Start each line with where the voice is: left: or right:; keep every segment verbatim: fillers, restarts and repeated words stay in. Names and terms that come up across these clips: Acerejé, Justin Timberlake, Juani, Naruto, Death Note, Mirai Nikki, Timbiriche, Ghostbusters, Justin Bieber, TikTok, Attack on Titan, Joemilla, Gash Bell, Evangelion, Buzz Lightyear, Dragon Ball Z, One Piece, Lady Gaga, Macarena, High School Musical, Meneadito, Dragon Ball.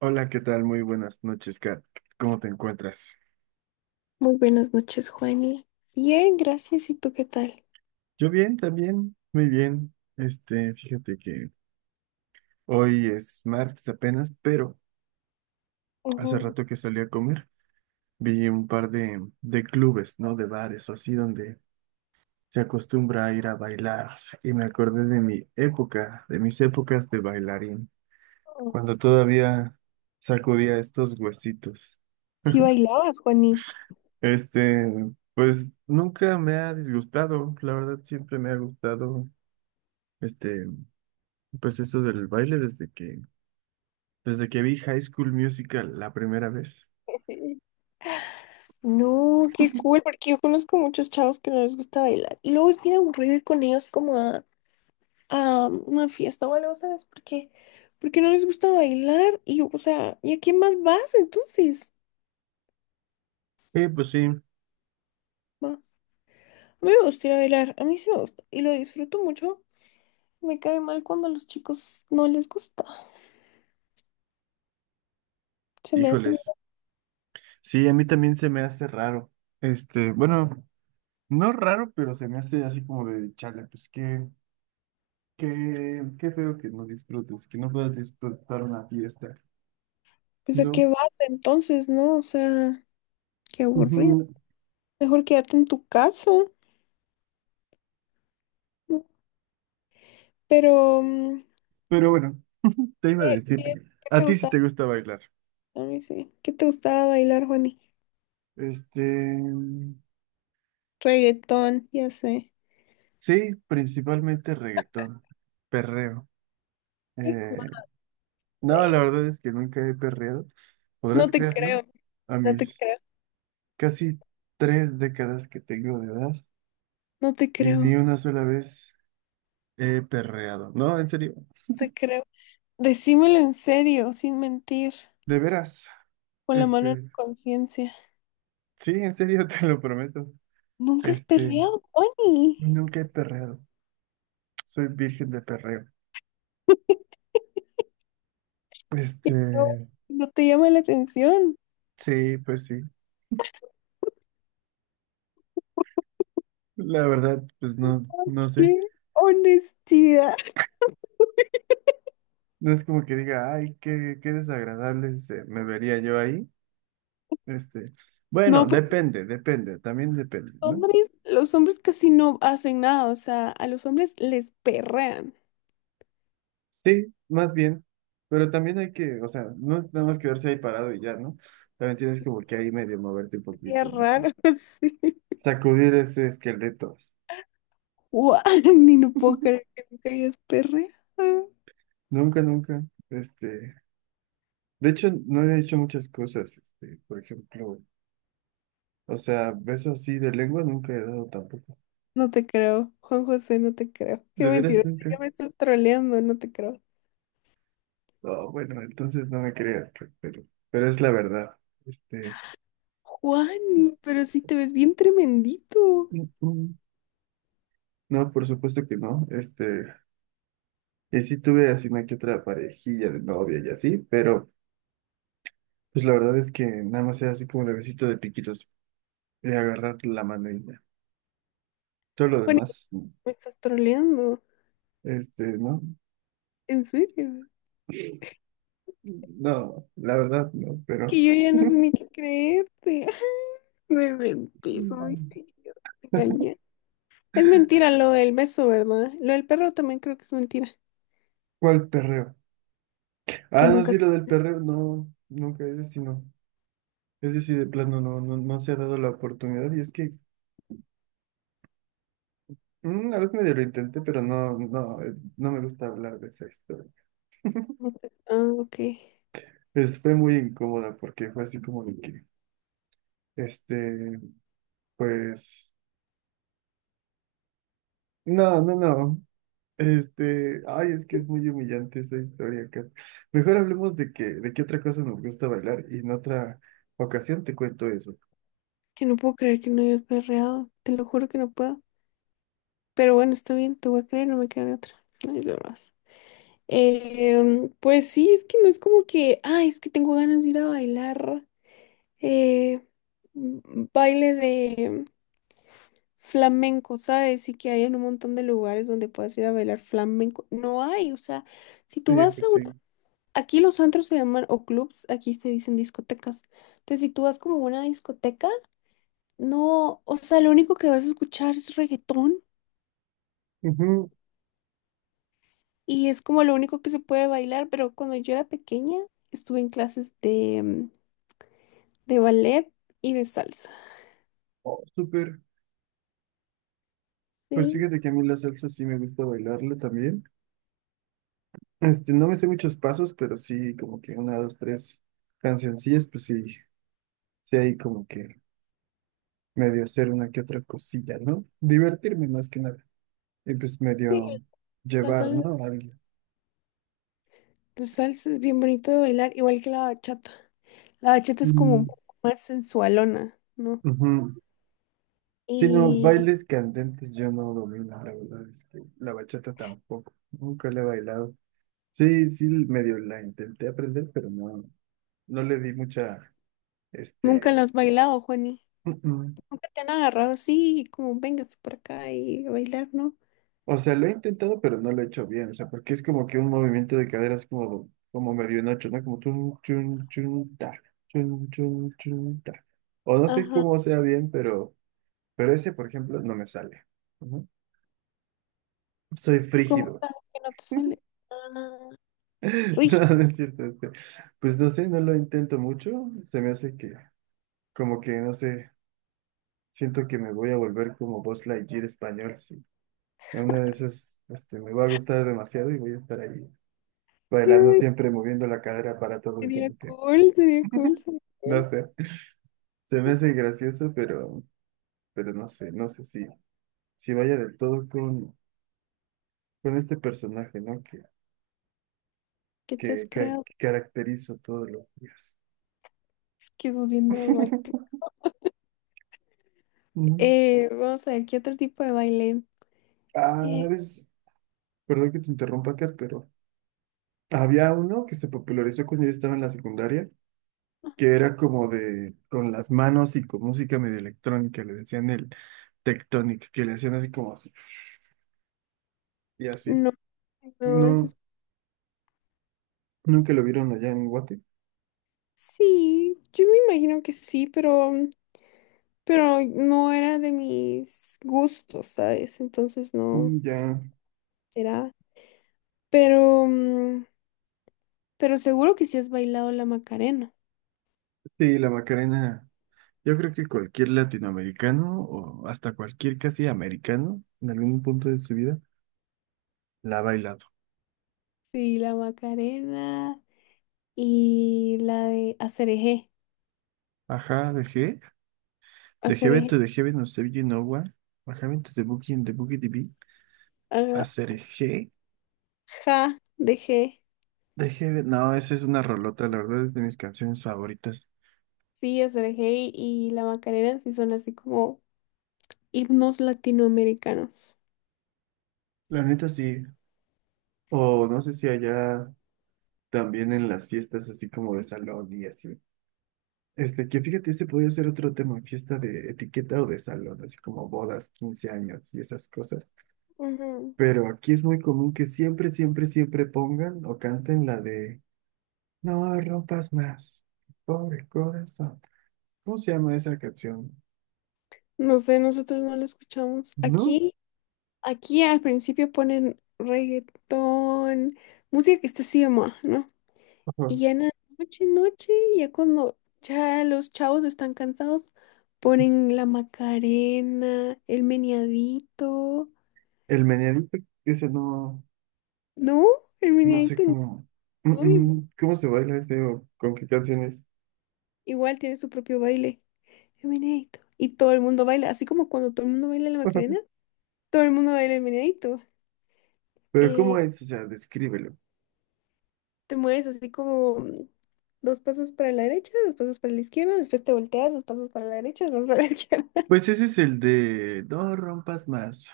right: Hola, ¿qué tal? Muy buenas noches, Kat. ¿Cómo te encuentras?
left: Muy buenas noches, Juani. Bien, gracias. ¿Y tú qué tal?
right: Yo bien, también, muy bien. Este, fíjate que hoy es martes apenas, pero hace
left: Ujú.
right: rato que salí a comer, vi un par de, de clubes, ¿no? De bares o así, donde se acostumbra a ir a bailar. Y me acordé de mi época, de mis épocas de bailarín, cuando todavía sacudía estos huesitos.
left: Sí bailabas, Juani.
right: Este, pues nunca me ha disgustado, la verdad siempre me ha gustado. Este, Pues eso del baile desde que, desde que vi High School Musical la primera vez.
left: No, qué cool, porque yo conozco muchos chavos que no les gusta bailar. Y luego es bien aburrido ir con ellos como a, a una fiesta o algo, ¿sabes? Porque, porque no les gusta bailar y, o sea, ¿y a quién más vas entonces?
right: Eh, pues sí,
left: Va. A mí me gusta ir a bailar, a mí sí me gusta y lo disfruto mucho. Me cae mal cuando a los chicos no les gusta. Se me hace, mira,
right: híjoles. Sí, a mí también se me hace raro. Este, bueno, no raro, pero se me hace así como de chale, pues qué, qué, qué feo que no disfrutes, que no puedas disfrutar una fiesta,
left: pues ¿a
right: ¿no?
left: qué vas entonces, no? O sea, qué aburrido.
right: Ujú.
left: Mejor quédate en tu casa. Pero, mm,
right: Pero bueno, te iba a
left: ¿qué,
right: decir,
left: qué- ¿qué
right: a
left: te
right: ti sí
left: gusta?
right: te gusta bailar.
left: A mí sí. ¿Qué te gustaba bailar, Juani?
right: Este,
left: Reggaetón, ya sé.
right: sí, principalmente reggaetón, perreo.
left: Hijo
right: Eh, No, la
left: de...
right: verdad es que nunca he perreado. ¿Podrás
left: No te
right: creerlo?
left: creo,
right: A
left: no te
right: mis
left: creo.
right: casi tres décadas que tengo de edad
left: no te
right: y
left: creo.
right: ni
left: No
right: una sola vez he perreado. No, en serio,
left: te creo. Decímelo en serio, sin mentir,
right: de veras.
left: con la mano en
right: Este,
left: la conciencia.
right: sí, en serio, te lo prometo.
left: Nunca has
right: Este,
left: perreado, Bonnie.
right: Nunca he perreado. Soy virgen de perreo.
left: Y
right: Este,
left: No, no te llama la atención.
right: sí, pues sí. La verdad, pues no,
left: ¿Sabes?
right: no sé.
left: ¡Qué honestidad!
right: No es como que diga, ay, qué, qué desagradable se me vería yo ahí. Este, bueno,
left: No, pero
right: depende, depende, también depende,
left: los
right: ¿no?
left: hombres, los hombres casi no hacen nada. O sea, a los hombres les perrean.
right: Sí, más bien, pero también hay que, o sea, no es nada más quedarse ahí parado y ya, ¿no? También tienes como que ahí medio moverte un
left: Qué
right: poquito, no sé,
left: raro, sí.
right: sacudir ese esqueleto.
left: Guau, ni no puedo creer que nunca hayas perreado.
right: Nunca, nunca, este, de hecho, no he hecho muchas cosas, este, por ejemplo, o sea, beso así de lengua nunca he dado tampoco.
left: No te creo, Juan José, no te creo. Qué
right: ¿De veras
left: mentiroso,
right: nunca?
left: ya me estás troleando, no te creo.
right: Oh, bueno, entonces no me creas, pe- pero, pero es la verdad, este.
left: Juani, pero sí te ves bien tremendito.
right: No, por supuesto que no. Este, y sí tuve así una que otra parejilla de novia y así, pero pues la verdad es que nada más era así como de besito de piquitos, de agarrar la mano y ya. Todo lo
left: Juani,
right: demás, no.
left: me estás troleando.
right: este, ¿no?
left: ¿En serio?
right: No, la verdad no, pero
left: Que yo ya no sé ni qué creerte. Me mentís, muy
right: Mm.
left: serio. Me engañé. Es mentira lo del beso, ¿verdad? Lo del perro también creo que es mentira.
right: ¿cuál perreo? Ah,
left: Que
right: no,
left: nunca...
right: sí,
left: has-
right: lo del perreo, no, nunca, es sí no. Ese sí de plano no, no, no se ha dado la oportunidad y es que mm, una vez medio lo intenté, pero no, no, eh, no me gusta hablar de esa historia.
left: no te- Ah, ok.
right: Es- fue muy incómoda porque fue así como de que, este, pues, no, no, no, este, ay, es que es muy humillante esa historia acá. Mejor hablemos de que, de qué otra cosa nos gusta bailar y en otra ocasión te cuento eso.
left: Que no puedo creer que no hayas perreado. Te lo juro que no puedo. Pero bueno, está bien, te voy a creer, no me queda de otra. Ay, de más. Em, pues sí, es que no es como que, ay, es que tengo ganas de ir a bailar. eh, Baile de flamenco, ¿sabes? Y que hay en un montón de lugares donde puedes ir a bailar flamenco. No hay, o sea, si tú
right: Sí,
left: vas a
right: pues
left: una...
right: sí.
left: Aquí los antros se llaman o clubs, aquí se dicen discotecas. Entonces, si tú vas como a una discoteca, no, o sea, lo único que vas a escuchar es reggaetón
right: Ujú.
left: y es como lo único que se puede bailar, pero cuando yo era pequeña estuve en clases de, mm, de ballet y de salsa.
right: Oh, súper. Pues
left: Sí,
right: fíjate que a mí la salsa sí me gusta bailarla también. Este, no me sé muchos pasos, pero sí como que una, dos, tres cancioncillas, pues sí, sí hay como que medio hacer una que otra cosilla, ¿no? Divertirme más que nada. Y pues
left: sí,
right: medio
left: la
right: llevar,
left: salsa.
right: ¿no? Alguien.
left: La salsa es bien bonito de bailar, igual que la bachata. La bachata es como un
right: Mm,
left: poco más sensualona, ¿no?
right: ujú. Si no,
left: Y
right: bailes candentes yo no domino, la verdad es que la bachata tampoco. Nunca la he bailado. Sí, sí, medio la intenté aprender, pero no, no le di mucha,
left: nunca la
right: este,
left: has bailado, Juani. Nunca te han agarrado así, como véngase por acá y a bailar, ¿no?
right: O sea, lo he intentado, pero no lo he hecho bien. O sea, porque es como que un movimiento de caderas como, como medio en noche, ¿no? Como chun, chun, chun, ta, chun, chun, chun, ta. O no sé
left: Ajá.
right: cómo sea bien, pero, pero ese, por ejemplo, no me sale. Ujú. Soy
left: ¿Cómo
right: frígido.
left: sabes que no te sale? Ah,
right: No,
left: rígido.
right: no es cierto. este, Pues no sé, no lo intento mucho. Se me hace que, como que, no sé, siento que me voy a volver como Buzz Lightyear español. Sí. En una de esas, este, me va a gustar demasiado y voy a estar ahí. Bailando
left: Ay,
right: siempre, moviendo la cadera para todo y
left: sería
right: como que,
left: cool, sería cool, sería
right: no
left: cool.
right: sé, se me hace gracioso, pero, pero no sé, no sé si, si vaya del todo con, con este personaje, ¿no? Que,
left: ¿Qué te has
right: que, ca-
left: creado?
right: caracterizo todos los días.
left: Es que sos bien dramático.
right: Ujú.
left: Eh, vamos a ver, ¿qué otro tipo de baile?
right: Ah, una
left: Eh,
right: vez, perdón que te interrumpa, Kat, pero había uno que se popularizó cuando yo estaba en la secundaria, que era como de, con las manos y con música medio electrónica, le decían el tectonic, que le hacían así como así, y así.
left: no, no, eso
right: No,
left: es...
right: nunca lo vieron allá en Guate.
left: Sí, yo me imagino que sí, pero... pero no era de mis gustos, ¿sabes? Entonces no
right: Mm, ya,
left: era. Pero, mm, pero seguro que sí has bailado la Macarena.
right: sí, la Macarena. Yo creo que cualquier latinoamericano o hasta cualquier casi americano en algún punto de su vida la ha bailado.
left: Sí, la Macarena y la de Acerejé.
right: Ajá, dejé. Dejé vento,
left: Acerejé.
right: dejé no sé Nowa. Ajá, vento de Booking, de Boogie D B.
left: Ajá.
right: Hacer G.
left: Ja, de G.
right: Dejé. ve- No, esa es una rolota, la verdad es de mis canciones favoritas.
left: Sí, Acerejé y y la Macarena sí son así como himnos latinoamericanos.
right: La neta sí. O no sé si allá también en las fiestas así como de salón y así. Este, que fíjate, ese podría ser otro tema, fiesta de etiqueta o de salón, así como bodas, quince años y esas cosas.
left: Ujú.
right: Pero aquí es muy común que siempre, siempre, siempre pongan o canten la de No rompas más, pobre corazón. ¿Cómo se llama esa canción?
left: No sé, nosotros no lo escuchamos.
right: ¿No?
left: Aquí, aquí al principio ponen reggaetón, música que está así de moda, ¿no?
right: Ajá.
left: Y ya en la noche, noche, ya cuando ya los chavos están cansados, ponen la Macarena, el meneadito.
right: El meneadito, ese no,
left: No, el
right: no sé
left: meneadito
right: cómo, Mm,
left: no, y-
right: mm, cómo se baila ese o con qué canciones.
left: igual tiene su propio baile, el meneadito. Y todo el mundo baila, así como cuando todo el mundo baila la Macarena, todo el mundo baila el meneadito.
right: Pero
left: Eh,
right: ¿cómo es? O sea, descríbelo.
left: Te mueves así como mm, dos pasos para la derecha, dos pasos para la izquierda, después te volteas, dos pasos para la derecha, dos pasos para la izquierda.
right: Pues ese es el de no rompas más.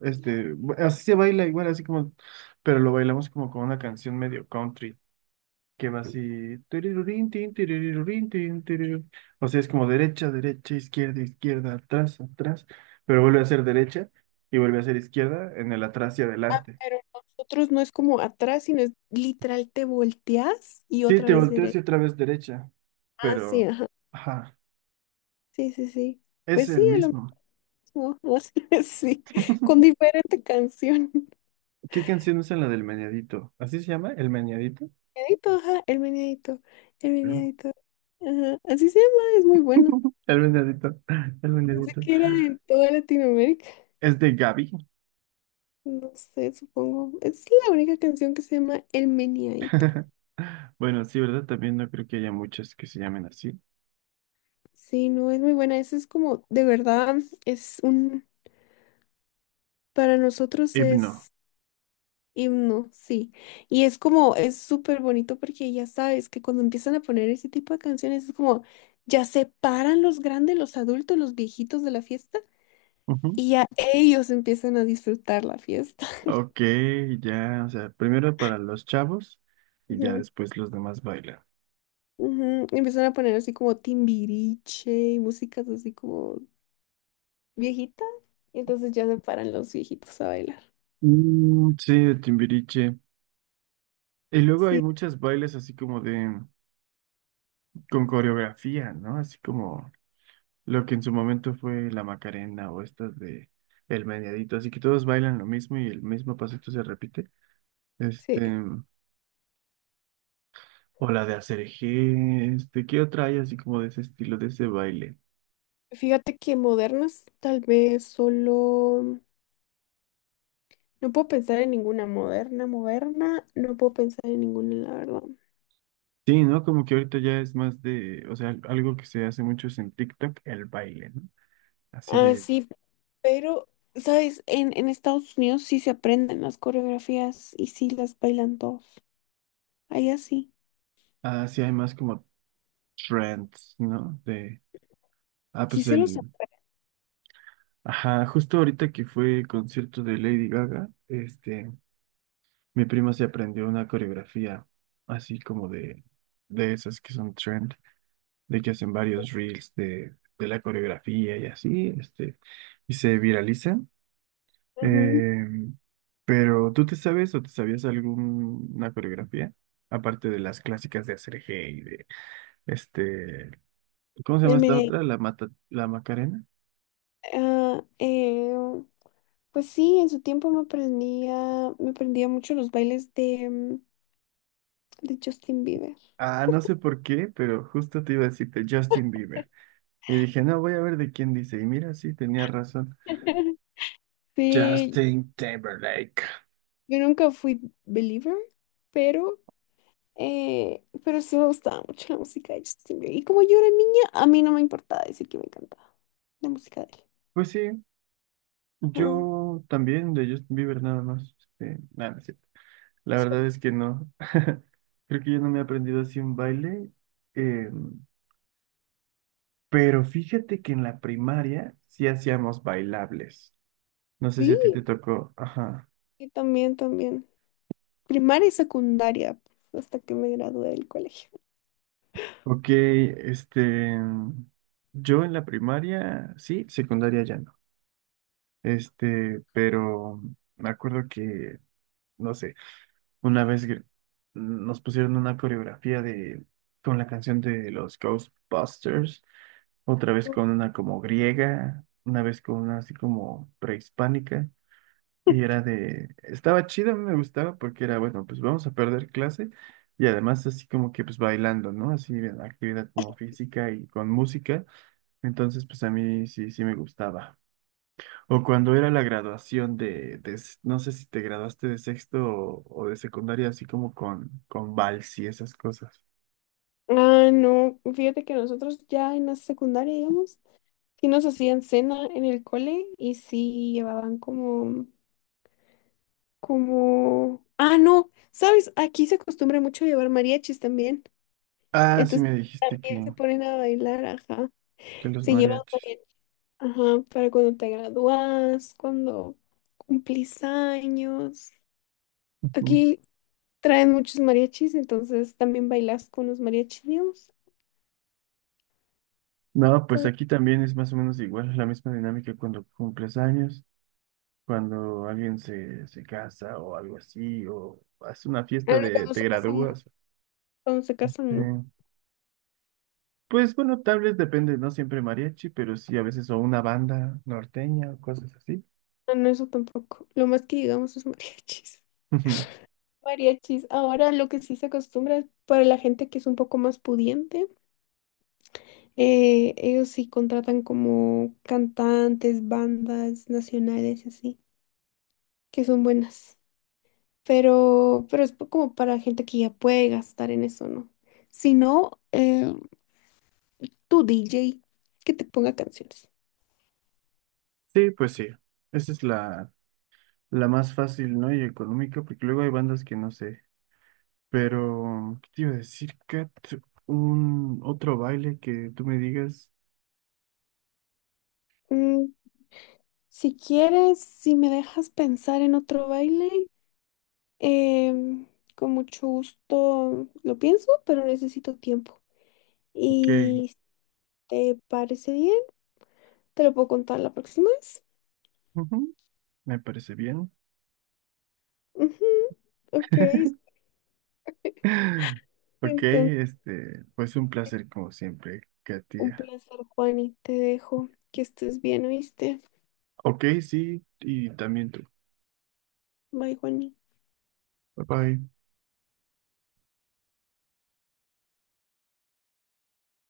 right: Este, bu- así se baila igual, así como, pero lo bailamos como con una canción medio country, que va así. Tirirurín, tin, tirirurín, tin, tirirú. O sea, es como derecha, derecha, izquierda, izquierda, atrás, atrás, pero vuelve a ser derecha y vuelve a ser izquierda en el atrás y adelante.
left: Pero nosotros no es como atrás, sino es literal te volteas y
right: Sí,
left: otra
right: te
left: vez
right: volteas y
left: derecha.
right: otra vez derecha,
left: Ah, sí,
right: pero,
left: ajá.
right: ajá,
left: Sí, sí, sí.
right: es
left: Pues sí,
right: el
left: es lo
right: mismo.
left: mismo. Así, es, sí, con diferente canción.
right: ¿Qué canción es en la del meñadito? ¿Así se llama? ¿El meñadito?
left: Meneadito, ajá, el meneadito, el meneadito. Ajá, así se llama, es muy bueno.
right: El vendedito, el
left: Pensé
right: vendedito.
left: que era en toda Latinoamérica.
right: Es de Gaby.
left: No sé, supongo. Es la única canción que se llama El Meneadito.
right: Bueno, sí, ¿verdad? También no creo que haya muchas que se llamen así.
left: Sí, no, es muy buena. Eso es como, de verdad, es un, para nosotros
right: Himno.
left: es himno, sí. Y es como, es súper bonito porque ya sabes que cuando empiezan a poner ese tipo de canciones es como, ya se paran los grandes, los adultos, los viejitos de la fiesta
right: Ujú.
left: y ya ellos empiezan a disfrutar la fiesta.
right: Ok, ya, o sea, primero para los chavos y ya
left: Ujú,
right: después los demás bailan.
left: Ujú. Y Empiezan a poner así como timbiriche y músicas así como viejita. Y entonces ya se paran los viejitos a bailar.
right: Mm, sí, de Timbiriche. Y luego hay
left: Sí,
right: muchas bailes así como de, con coreografía, ¿no? Así como lo que en su momento fue la Macarena o estas de El Meneadito. Así que todos bailan lo mismo y el mismo pasito se repite. Este,
left: sí.
right: O la de hacer este, ¿qué otra hay así como de ese estilo, de ese baile?
left: Fíjate que modernas, tal vez solo... No puedo pensar en ninguna moderna, moderna. No puedo pensar en ninguna, la verdad.
right: Sí, ¿no? Como que ahorita ya es más de, o sea, algo que se hace mucho es en TikTok, el baile, ¿no? Así
left: Ah,
right: de,
left: sí, pero, ¿sabes? En, en Estados Unidos sí se aprenden las coreografías y sí las bailan todos. Allá sí.
right: así hay más como trends, ¿no? De, ah,
left: Sí
right: pues
left: se los...
right: el, ajá, justo ahorita que fue el concierto de Lady Gaga, este, mi prima se aprendió una coreografía así como de, de esas que son trend, de que hacen varios reels de, de la coreografía y así, este y se viraliza.
left: Ajá.
right: Eh, pero, ¿tú te sabes o te sabías alguna coreografía? Aparte de las clásicas de hacer eje y de este. ¿Cómo se llama
left: El
right: esta
left: merengue,
right: otra? La mata, la Macarena.
left: ah, eh, pues sí, en su tiempo me aprendía, me aprendía mucho los bailes de, mm, de Justin Bieber.
right: Ah, no sé por qué, pero justo te iba a decirte Justin Bieber. Y dije, no, voy a ver de quién dice. Y mira, sí, tenía razón.
left: Sí,
right: Justin Timberlake.
left: yo nunca fui believer, pero Eh, pero sí me gustaba mucho la música de Justin Bieber. Y como yo era niña, a mí no me importaba decir que me encantaba la música de él.
right: Pues sí,
left: Ajá.
right: yo también de Justin Bieber nada más. Este, nada, no es cierto. La verdad es que no. Creo que yo no me he aprendido así un baile. em, Pero fíjate que en la primaria sí hacíamos bailables. No sé si
left: Sí,
right: a ti te tocó. Ajá.
left: y también, también. Primaria y secundaria, pues, hasta que me gradué del colegio.
right: Ok, este. Yo en la primaria, sí, secundaria ya no. Este, pero me acuerdo que, no sé, una vez gr- nos pusieron una coreografía de, con la canción de los Ghostbusters, otra vez con una como griega, una vez con una así como prehispánica. Y era de, estaba chida, me gustaba porque era, bueno, pues vamos a perder clase y además así como que pues bailando, ¿no? Así actividad como física y con música. Entonces pues a mí sí, sí me gustaba. O cuando era la graduación de, de s- no sé si te graduaste de sexto o, o de secundaria, así como con, con vals y esas cosas.
left: Ah, no, fíjate que nosotros ya en la secundaria, digamos, sí nos hacían cena en el cole y sí llevaban como, como, ah, no, sabes, aquí se acostumbra mucho llevar mariachis también,
right: Ah, sí
left: entonces
right: me dijiste
left: también se
right: que,
left: ponen a bailar, ajá,
right: que los
left: se llevan
right: mariachis.
left: mariachis, ajá, para cuando te gradúas, cuando cumplís años,
right: Ujú.
left: aquí traen muchos mariachis, entonces también bailas con los mariachis, digamos,
right: No, pues
left: ¿sabes?
right: aquí también es más o menos igual, la misma dinámica cuando cumples años. cuando alguien se, se casa o algo así, o hace una fiesta
left: Ah, no,
right: de
left: cuando
right: te
left: se casan, no,
right: gradúas.
left: cuando se
right: sí
left: casan, no.
right: pues bueno, tal vez depende, no siempre mariachi, pero sí a veces o una banda norteña o cosas así.
left: Ah, no, eso tampoco. Lo más que digamos es mariachis.
right: Ujú.
left: Mariachis. Ahora lo que sí se acostumbra para la gente que es un poco más pudiente, eh, ellos sí contratan como cantantes, bandas nacionales y así, que son buenas. Pero, pero es como para gente que ya puede gastar en eso, ¿no? Si no, eh, tu D J que te ponga canciones.
right: Sí, pues sí, esa es la, la más fácil, ¿no? Y económica, porque luego hay bandas que no sé. Pero, ¿qué te iba a decir, Kat? Un otro baile que tú me digas,
left: Mm, si quieres, si me dejas pensar en otro baile. Em, con mucho gusto lo pienso, pero necesito tiempo.
right: ok,
left: Y si te parece bien, te lo puedo contar la próxima vez.
right: ujú, me parece bien.
left: Ujú, Ok, sí,
right: Ok,
left: entonces
right: este, pues un placer como siempre,
left: un
right: Katia.
left: placer, Juani. Te dejo. Que estés bien, ¿oíste?
right: Ok, sí, y también tú.
left: Bye, Juani.
right: Bye bye.